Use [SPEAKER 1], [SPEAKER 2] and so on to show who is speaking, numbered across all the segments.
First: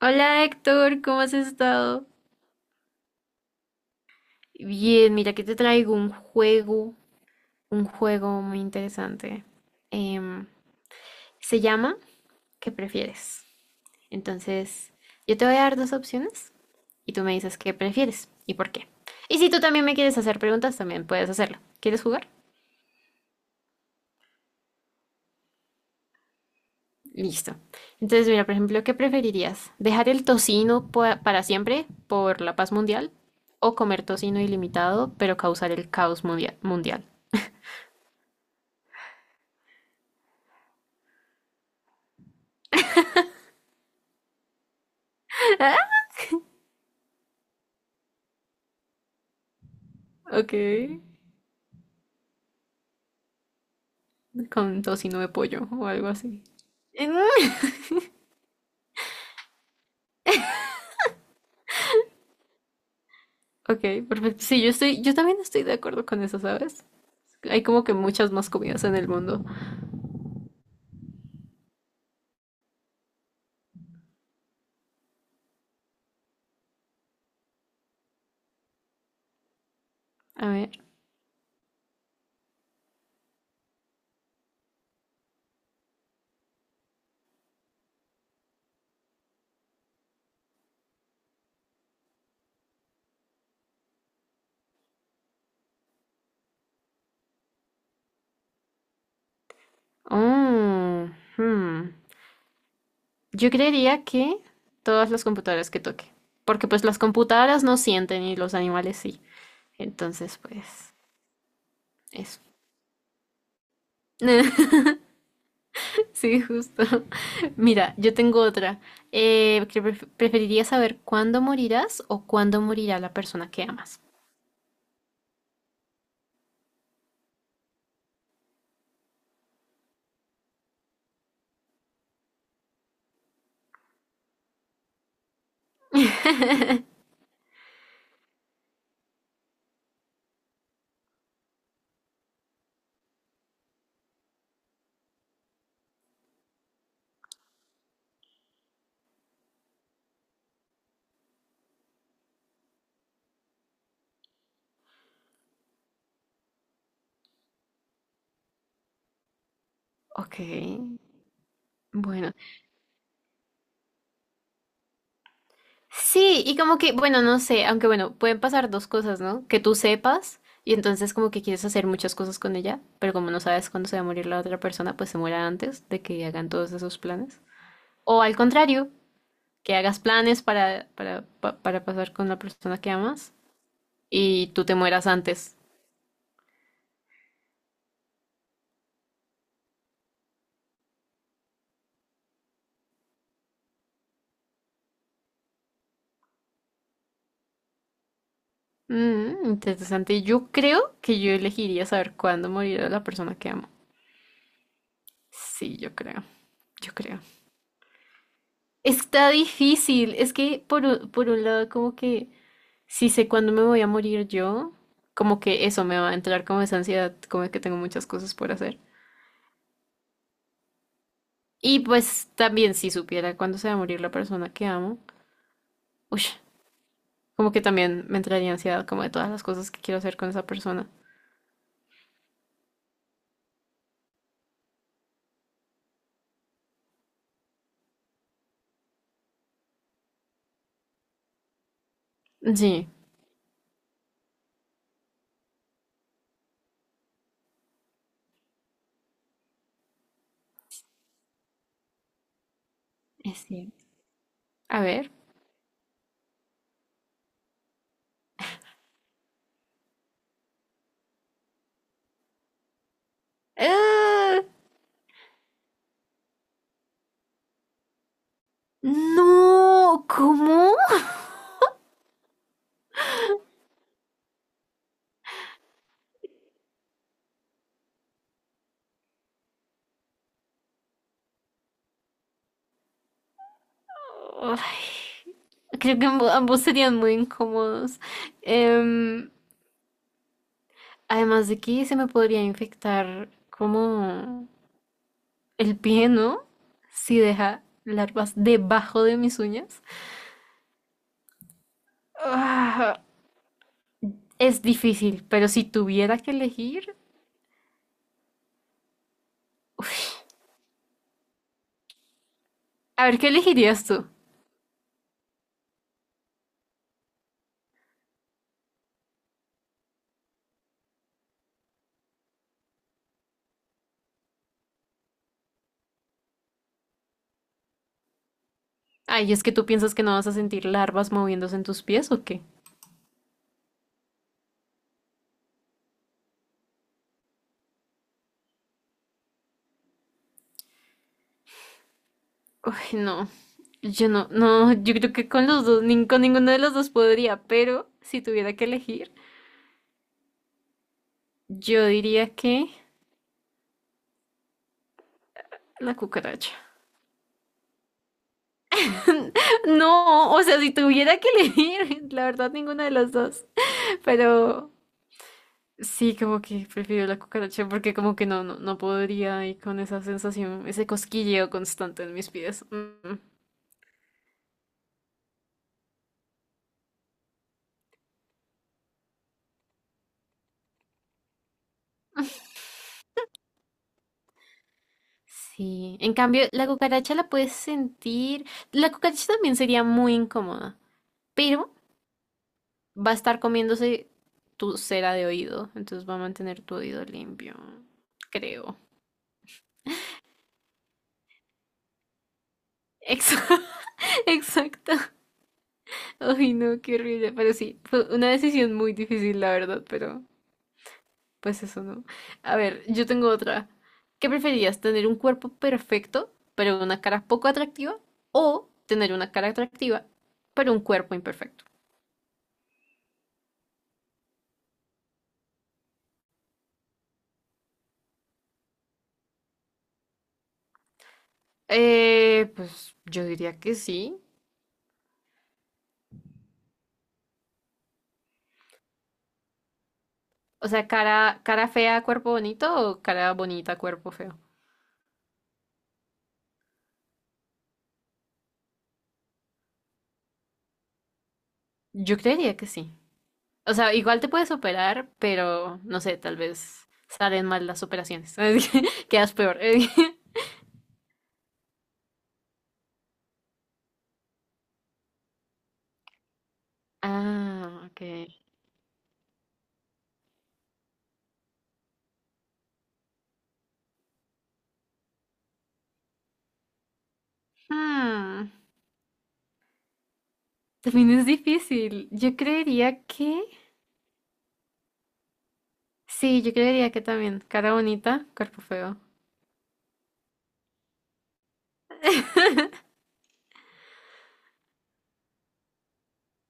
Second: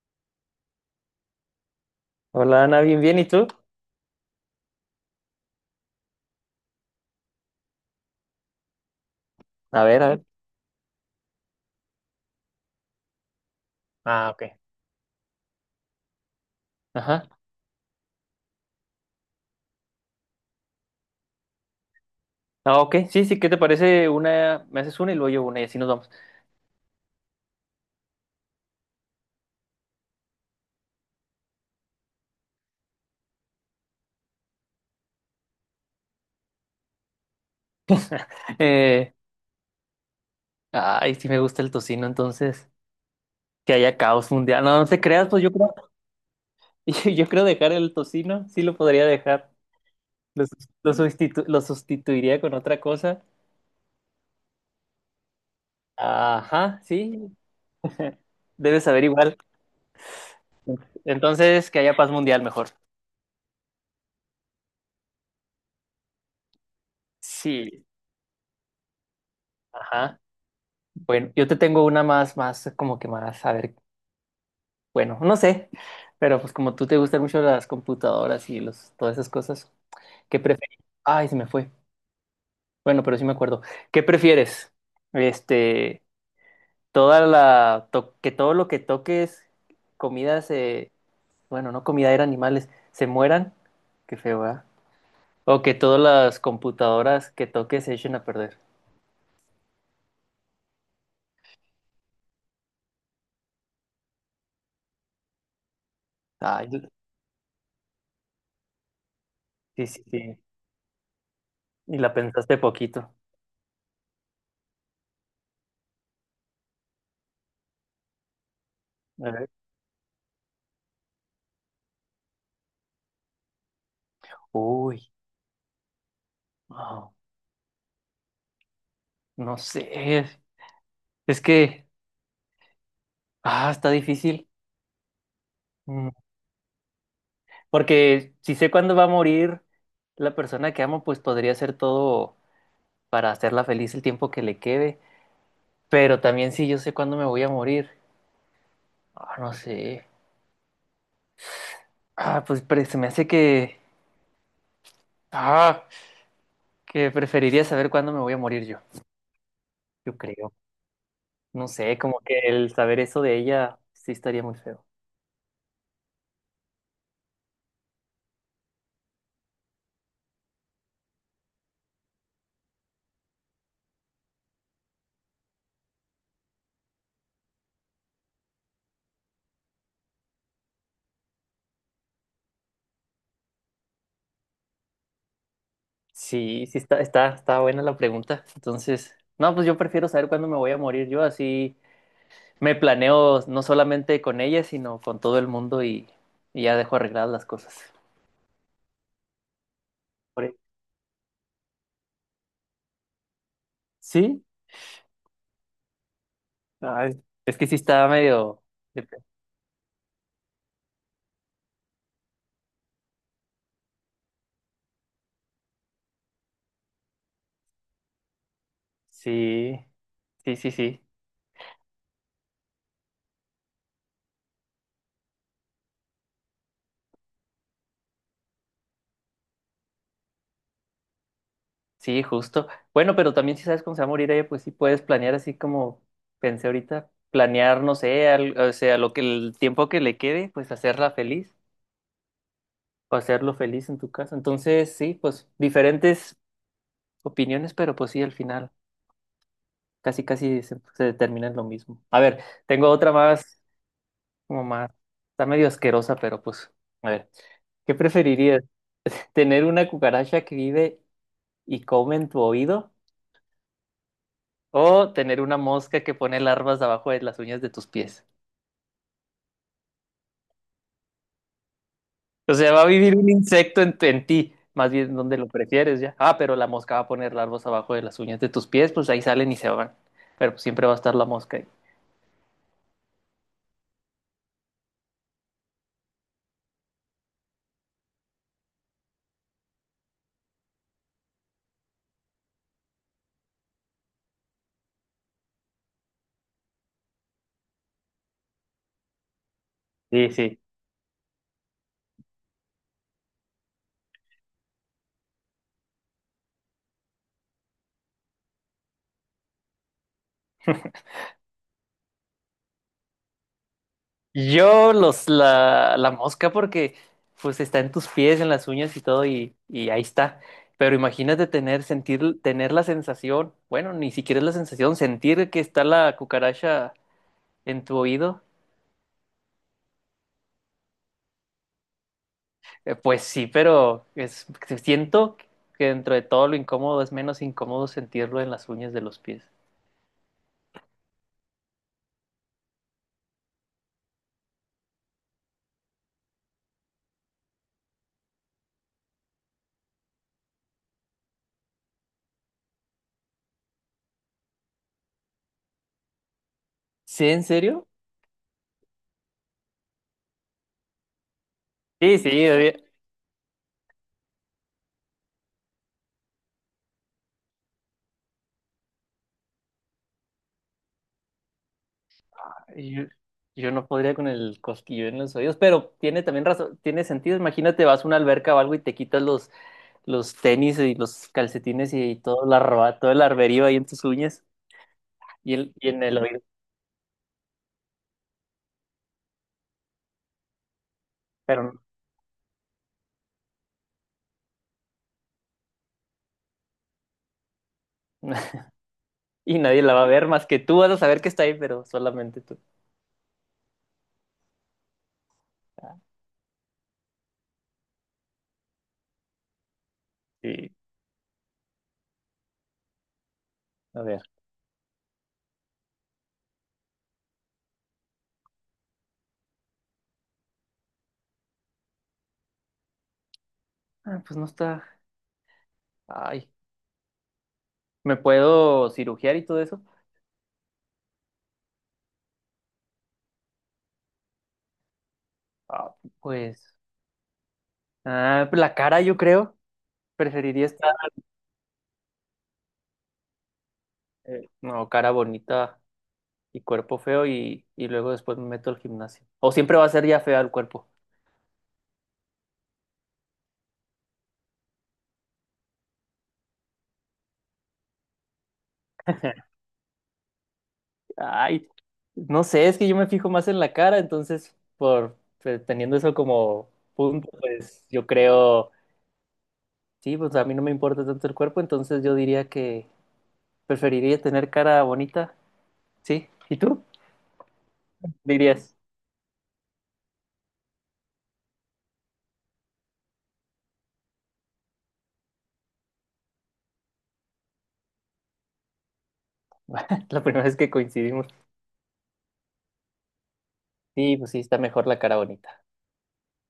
[SPEAKER 1] Hola Héctor, ¿cómo has estado?
[SPEAKER 2] Hola Ana, bien, bien, ¿y tú?
[SPEAKER 1] Bien, mira que te traigo un juego muy interesante.
[SPEAKER 2] A ver, a ver.
[SPEAKER 1] Em, se llama ¿Qué prefieres?
[SPEAKER 2] Ah, ok.
[SPEAKER 1] Entonces, yo te voy a dar dos opciones y tú
[SPEAKER 2] Ajá.
[SPEAKER 1] me dices qué prefieres y por qué. Y si tú también me quieres hacer preguntas, también puedes hacerlo. ¿Quieres jugar?
[SPEAKER 2] Ah, ok, sí, sí, ¿qué te parece? Una, me haces una y luego yo una y así nos vamos.
[SPEAKER 1] Listo. Entonces, mira, por ejemplo, ¿qué preferirías? ¿Dejar el tocino para siempre por la paz mundial o comer tocino ilimitado pero causar el caos mundial?
[SPEAKER 2] Eh, ay, sí me gusta el tocino, entonces, que haya caos mundial. No, no te creas, pues yo creo, yo creo dejar el tocino, sí lo podría dejar. Lo,
[SPEAKER 1] Ok,
[SPEAKER 2] lo sustituiría con otra cosa.
[SPEAKER 1] con tocino de pollo o algo así.
[SPEAKER 2] Ajá, sí.
[SPEAKER 1] Mm.
[SPEAKER 2] Debes saber igual. Entonces, que haya paz mundial mejor.
[SPEAKER 1] Ok, perfecto. Sí, yo también estoy de acuerdo con eso, ¿sabes? Hay como
[SPEAKER 2] Sí.
[SPEAKER 1] que muchas más comidas en el mundo.
[SPEAKER 2] Ajá. Bueno, yo te tengo una más, más, como que más, a ver. Bueno, no sé, pero pues como tú te gustan mucho las computadoras y los, todas esas cosas, ¿qué
[SPEAKER 1] A ver.
[SPEAKER 2] prefieres? Ay, se me fue. Bueno, pero sí me acuerdo. ¿Qué prefieres? Este, toda la que todo lo que toques, comidas, se, bueno, no comida, eran animales, se mueran. Qué feo, ¿verdad? O que todas las computadoras que toques se echen a perder.
[SPEAKER 1] Oh, hmm. Yo creería que todas las computadoras que toque.
[SPEAKER 2] Ay,
[SPEAKER 1] Porque pues las computadoras no sienten y los animales sí.
[SPEAKER 2] sí, sí,
[SPEAKER 1] Entonces,
[SPEAKER 2] sí.
[SPEAKER 1] pues,
[SPEAKER 2] Y la
[SPEAKER 1] eso.
[SPEAKER 2] pensaste poquito.
[SPEAKER 1] Sí, justo. Mira, yo tengo otra.
[SPEAKER 2] A ver.
[SPEAKER 1] ¿Preferirías saber cuándo morirás o cuándo morirá la persona que amas?
[SPEAKER 2] Uy, wow, no sé. Es que, ah, está difícil. Mm, Porque si sé cuándo va a morir la persona que amo, pues podría hacer todo para hacerla feliz el tiempo que le quede. Pero también si yo sé cuándo me voy a morir. Ah, no sé. Ah, se me hace que... Ah, que preferiría saber cuándo me voy a morir yo. Yo
[SPEAKER 1] Ok,
[SPEAKER 2] creo. No sé, como
[SPEAKER 1] bueno.
[SPEAKER 2] que el saber eso de ella sí estaría muy feo.
[SPEAKER 1] Sí, y como que, bueno, no sé, aunque bueno, pueden pasar dos cosas, ¿no? Que tú sepas y entonces como que quieres hacer muchas cosas con ella, pero como no sabes cuándo se va a morir la otra persona, pues se muera antes de que hagan todos esos planes. O al contrario, que hagas planes para pasar con la persona que amas y tú te mueras antes.
[SPEAKER 2] Sí, sí está, está, está buena la pregunta. Entonces, no, pues yo prefiero saber cuándo me voy a morir yo así. Me planeo no solamente con ella, sino con todo el mundo y ya dejo arregladas las cosas.
[SPEAKER 1] Mm, interesante.
[SPEAKER 2] Por-
[SPEAKER 1] Yo
[SPEAKER 2] e-,
[SPEAKER 1] creo que yo elegiría saber cuándo morirá la persona que amo.
[SPEAKER 2] Sí,
[SPEAKER 1] Sí, yo creo, yo creo.
[SPEAKER 2] ay, es que sí está medio... de-
[SPEAKER 1] Está difícil. Es que por un lado, como que si sé cuándo me voy a morir yo, como que eso me va a entrar como esa ansiedad, como que tengo muchas cosas por hacer.
[SPEAKER 2] Sí, sí, sí, sí,
[SPEAKER 1] Y pues también si supiera cuándo se va a morir la persona que amo, uy, como que también me entraría ansiedad como de todas las cosas que quiero hacer con esa persona.
[SPEAKER 2] sí, justo. Bueno, pero también si sabes cómo se va a morir ella, pues sí puedes planear así como pensé ahorita, planear, no sé, o sea, lo que el tiempo que le quede, pues hacerla feliz
[SPEAKER 1] Sí,
[SPEAKER 2] o hacerlo feliz en tu casa. Entonces, sí, pues diferentes opiniones, pero pues sí, al final. Casi, casi se, se determina lo mismo. A ver, tengo otra
[SPEAKER 1] es
[SPEAKER 2] más,
[SPEAKER 1] cierto.
[SPEAKER 2] como
[SPEAKER 1] A
[SPEAKER 2] más,
[SPEAKER 1] ver.
[SPEAKER 2] está medio asquerosa, pero pues, a ver, ¿qué preferirías? ¿Tener una cucaracha que vive y come en tu oído?
[SPEAKER 1] ¡Ah!
[SPEAKER 2] ¿O tener una mosca que pone larvas abajo de las uñas de tus pies?
[SPEAKER 1] No, ¿cómo?
[SPEAKER 2] O sea, va a vivir un insecto en, en ti, más bien donde lo prefieres ya. Ah, pero la mosca va a poner larvas abajo de las uñas de tus pies, pues ahí salen y se van. Pero pues, siempre va a estar la mosca ahí.
[SPEAKER 1] Ay, creo que ambos serían muy incómodos. Em, Además de que se me podría infectar como el pie, ¿no? Si deja larvas debajo de mis uñas.
[SPEAKER 2] Sí, sí.
[SPEAKER 1] Ah, es difícil, pero si tuviera que elegir... A ver, ¿qué elegirías tú?
[SPEAKER 2] Yo los la, la mosca porque pues está en tus pies, en las uñas y todo y ahí está. Pero imagínate tener, sentir, tener la sensación, bueno, ni siquiera es la sensación, sentir que está la cucaracha en tu oído.
[SPEAKER 1] Ay, ¿es que tú piensas que no vas a sentir larvas moviéndose en tus pies o qué?
[SPEAKER 2] Pues sí, pero es, siento que dentro de todo lo incómodo es menos incómodo sentirlo en las uñas de los pies.
[SPEAKER 1] Uy, no. Yo no, no, yo creo que con los dos, con ninguno de los dos podría, pero si tuviera que elegir, yo diría que la cucaracha.
[SPEAKER 2] ¿Sí, en serio?
[SPEAKER 1] No, o sea, si tuviera que elegir,
[SPEAKER 2] Sí,
[SPEAKER 1] la
[SPEAKER 2] sí,
[SPEAKER 1] verdad, ninguna de las dos. Pero sí, como que prefiero la cucaracha porque como que no, no, no podría ir con esa sensación, ese cosquilleo constante en mis pies.
[SPEAKER 2] yo,
[SPEAKER 1] Mm.
[SPEAKER 2] yo no podría con el cosquillo en los oídos, pero tiene también razón, tiene sentido. Imagínate, vas a una alberca o algo y te quitas los tenis y los calcetines y todo, la roba, todo el arberío ahí en tus uñas y, y
[SPEAKER 1] Sí,
[SPEAKER 2] en
[SPEAKER 1] en
[SPEAKER 2] el oído,
[SPEAKER 1] cambio, la cucaracha la puedes sentir. La cucaracha también sería muy incómoda, pero
[SPEAKER 2] pero
[SPEAKER 1] va a estar comiéndose tu cera de oído, entonces va a mantener tu oído limpio, creo.
[SPEAKER 2] y nadie la va a ver más que tú vas a saber que está ahí, pero solamente tú.
[SPEAKER 1] Exa- Exacto.
[SPEAKER 2] Ah,
[SPEAKER 1] Ay, no, qué horrible. Pero sí, fue una decisión muy difícil, la verdad, pero
[SPEAKER 2] sí,
[SPEAKER 1] pues eso no. A ver, yo tengo otra.
[SPEAKER 2] a ver.
[SPEAKER 1] ¿Qué preferías, tener un cuerpo perfecto, pero una cara poco atractiva? ¿O tener una cara atractiva, pero un cuerpo imperfecto?
[SPEAKER 2] Ah, pues no está. Ay, ¿me puedo cirugiar y todo eso?
[SPEAKER 1] Pues yo diría que sí.
[SPEAKER 2] Ah, pues, ah, pues la cara yo creo, preferiría
[SPEAKER 1] O sea,
[SPEAKER 2] estar,
[SPEAKER 1] cara, cara fea, cuerpo bonito o cara bonita, cuerpo feo.
[SPEAKER 2] no, cara bonita y cuerpo feo y luego después me meto al gimnasio. O siempre va a ser ya fea el cuerpo.
[SPEAKER 1] Yo creería que sí. O sea, igual te puedes operar, pero no sé, tal vez salen mal las operaciones. Quedas peor.
[SPEAKER 2] Ay, no sé, es que yo me fijo más en la cara, entonces, por pues, teniendo eso como punto,
[SPEAKER 1] Ah,
[SPEAKER 2] pues
[SPEAKER 1] ok.
[SPEAKER 2] yo creo, sí, pues a mí no me importa tanto el cuerpo, entonces yo diría que preferiría tener cara bonita, sí. ¿Y tú?
[SPEAKER 1] Hmm,
[SPEAKER 2] Dirías,
[SPEAKER 1] también es difícil. Yo creería que... Sí, yo creería que también. Cara bonita, cuerpo feo.
[SPEAKER 2] la primera vez que coincidimos, sí, pues sí, está mejor la cara bonita.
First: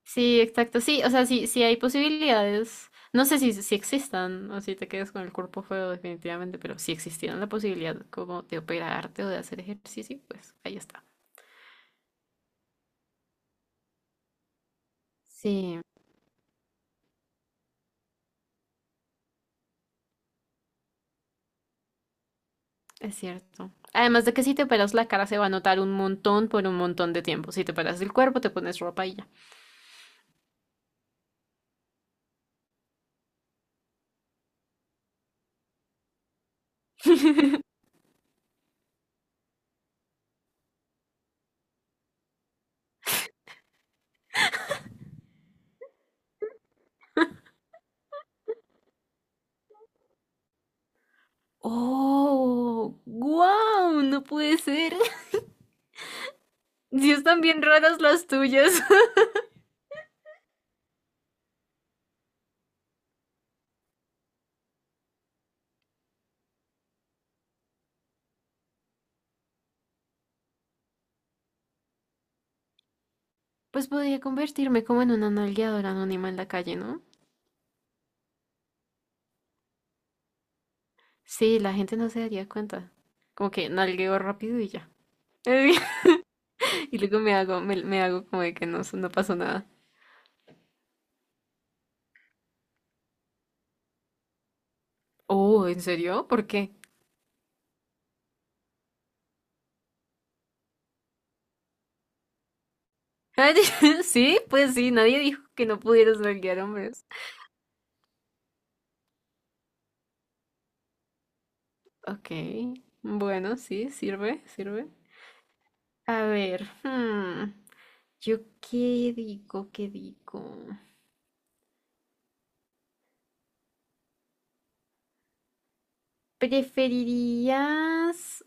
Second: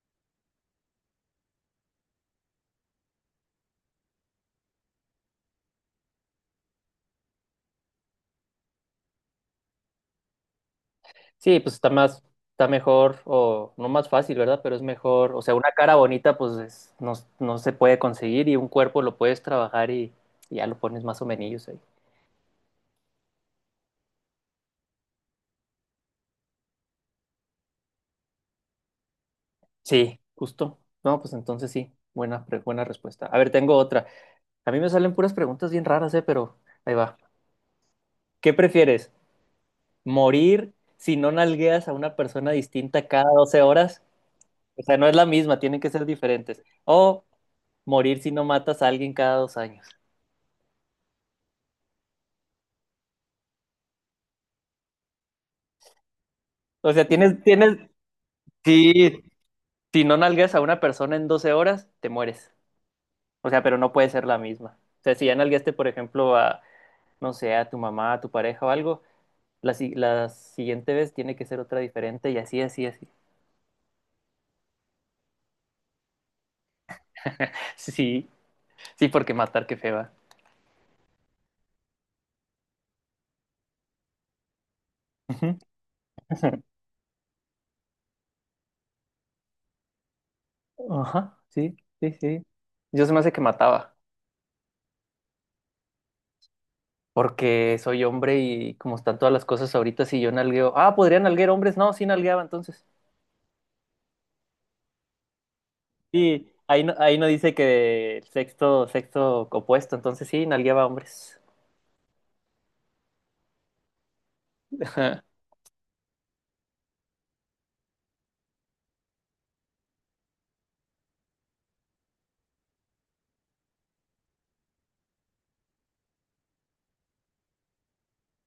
[SPEAKER 1] Sí, exacto. Sí, o sea, sí, sí hay posibilidades. No sé si existan o si te quedas con el cuerpo feo definitivamente, pero si existiera la posibilidad como de operarte o de hacer ejercicio, pues ahí está.
[SPEAKER 2] Sí, pues está más, está mejor, o no más fácil, ¿verdad? Pero es mejor, o sea, una
[SPEAKER 1] Sí,
[SPEAKER 2] cara bonita, no, no se puede conseguir y un cuerpo lo puedes trabajar y ya lo pones más o menos ahí.
[SPEAKER 1] es cierto. Además de que si te operas la cara se va a notar un montón por un montón de tiempo. Si te operas el cuerpo, te pones ropa y ya.
[SPEAKER 2] Sí, justo. No, pues entonces sí, buena respuesta. A ver, tengo otra. A mí me salen puras preguntas bien raras, pero ahí va. ¿Qué prefieres? ¿Morir si no nalgueas a una persona distinta cada 12 horas? O sea, no es la misma, tienen que ser diferentes. O morir si no matas a alguien cada 2 años.
[SPEAKER 1] Oh, wow, no puede ser.
[SPEAKER 2] O sea,
[SPEAKER 1] Sí están
[SPEAKER 2] tienes,
[SPEAKER 1] bien
[SPEAKER 2] tienes,
[SPEAKER 1] raras las tuyas.
[SPEAKER 2] sí, si no nalgueas a una persona en 12 horas, te mueres. O sea, pero no puede ser la misma. O sea, si ya nalgueaste, por ejemplo, a, no sé, a tu mamá, a tu pareja o algo. La, la siguiente vez tiene que ser otra diferente y así, así, así.
[SPEAKER 1] Pues podría convertirme como en una nalgueadora anónima en la calle, ¿no?
[SPEAKER 2] Sí, sí, porque matar, qué feba.
[SPEAKER 1] Sí, la gente no se daría cuenta. Como que nalgueo rápido y ya. Y luego me hago como de que no, no pasó nada.
[SPEAKER 2] Ajá, sí, sí, sí. Yo se me hace que mataba,
[SPEAKER 1] Oh, ¿en serio? ¿Por qué?
[SPEAKER 2] porque soy hombre y como están todas las cosas ahorita, si yo nalgueo, ah, podrían nalguear hombres, no, sí nalgueaba entonces.
[SPEAKER 1] Sí, pues sí, nadie dijo que no pudieras
[SPEAKER 2] Sí,
[SPEAKER 1] nalguear hombres.
[SPEAKER 2] ahí no dice que el sexto, sexto opuesto, entonces sí, nalgueaba hombres.
[SPEAKER 1] Ok, bueno, sí, sirve, sirve.
[SPEAKER 2] Ajá.
[SPEAKER 1] A ver, hmm. Yo qué digo, qué digo. ¿Preferirías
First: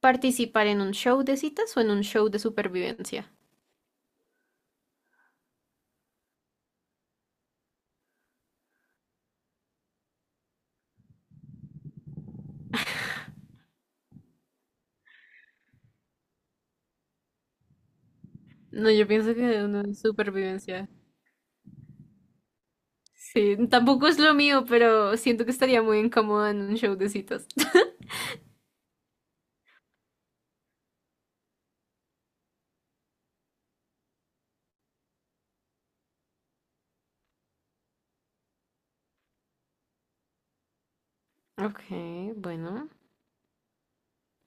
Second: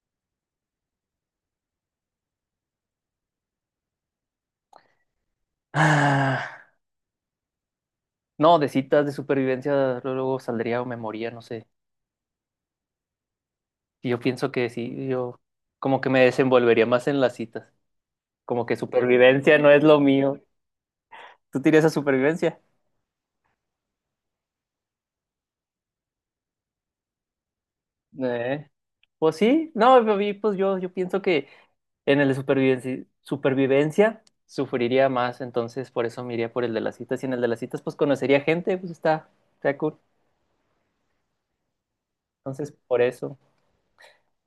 [SPEAKER 1] participar en un show de citas o en un show de supervivencia?
[SPEAKER 2] Ah, no, de citas. De supervivencia luego luego saldría o me moría, no sé. Y yo pienso que sí, yo como que me desenvolvería más en las citas. Como que
[SPEAKER 1] No, yo pienso que
[SPEAKER 2] supervivencia
[SPEAKER 1] de
[SPEAKER 2] no es
[SPEAKER 1] uno de
[SPEAKER 2] lo mío.
[SPEAKER 1] supervivencia.
[SPEAKER 2] ¿Tú tienes a supervivencia?
[SPEAKER 1] Sí, tampoco es lo mío, pero siento que estaría muy incómoda en un show de citas.
[SPEAKER 2] Eh, Pues sí, no, a mí, pues yo pienso que en el de supervivencia, supervivencia sufriría más, entonces por eso me iría por el de las citas. Y en el de las citas, pues conocería gente, pues está, está cool.
[SPEAKER 1] Ok,
[SPEAKER 2] Entonces,
[SPEAKER 1] bueno.
[SPEAKER 2] por eso,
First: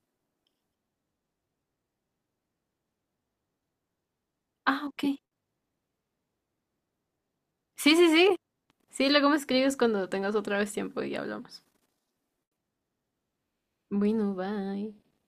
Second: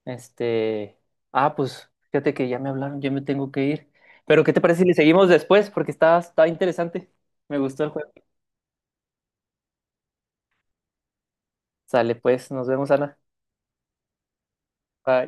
[SPEAKER 2] este. Ah, pues fíjate que ya me hablaron, yo me tengo que ir. Pero, ¿qué te parece
[SPEAKER 1] Ah,
[SPEAKER 2] si le
[SPEAKER 1] ok.
[SPEAKER 2] seguimos después? Porque está, está interesante. Me gustó el
[SPEAKER 1] Sí, sí,
[SPEAKER 2] juego.
[SPEAKER 1] sí. Sí, luego me escribes cuando tengas otra vez tiempo y hablamos.
[SPEAKER 2] Sale pues, nos vemos, Ana.
[SPEAKER 1] Bueno, bye.
[SPEAKER 2] Bye.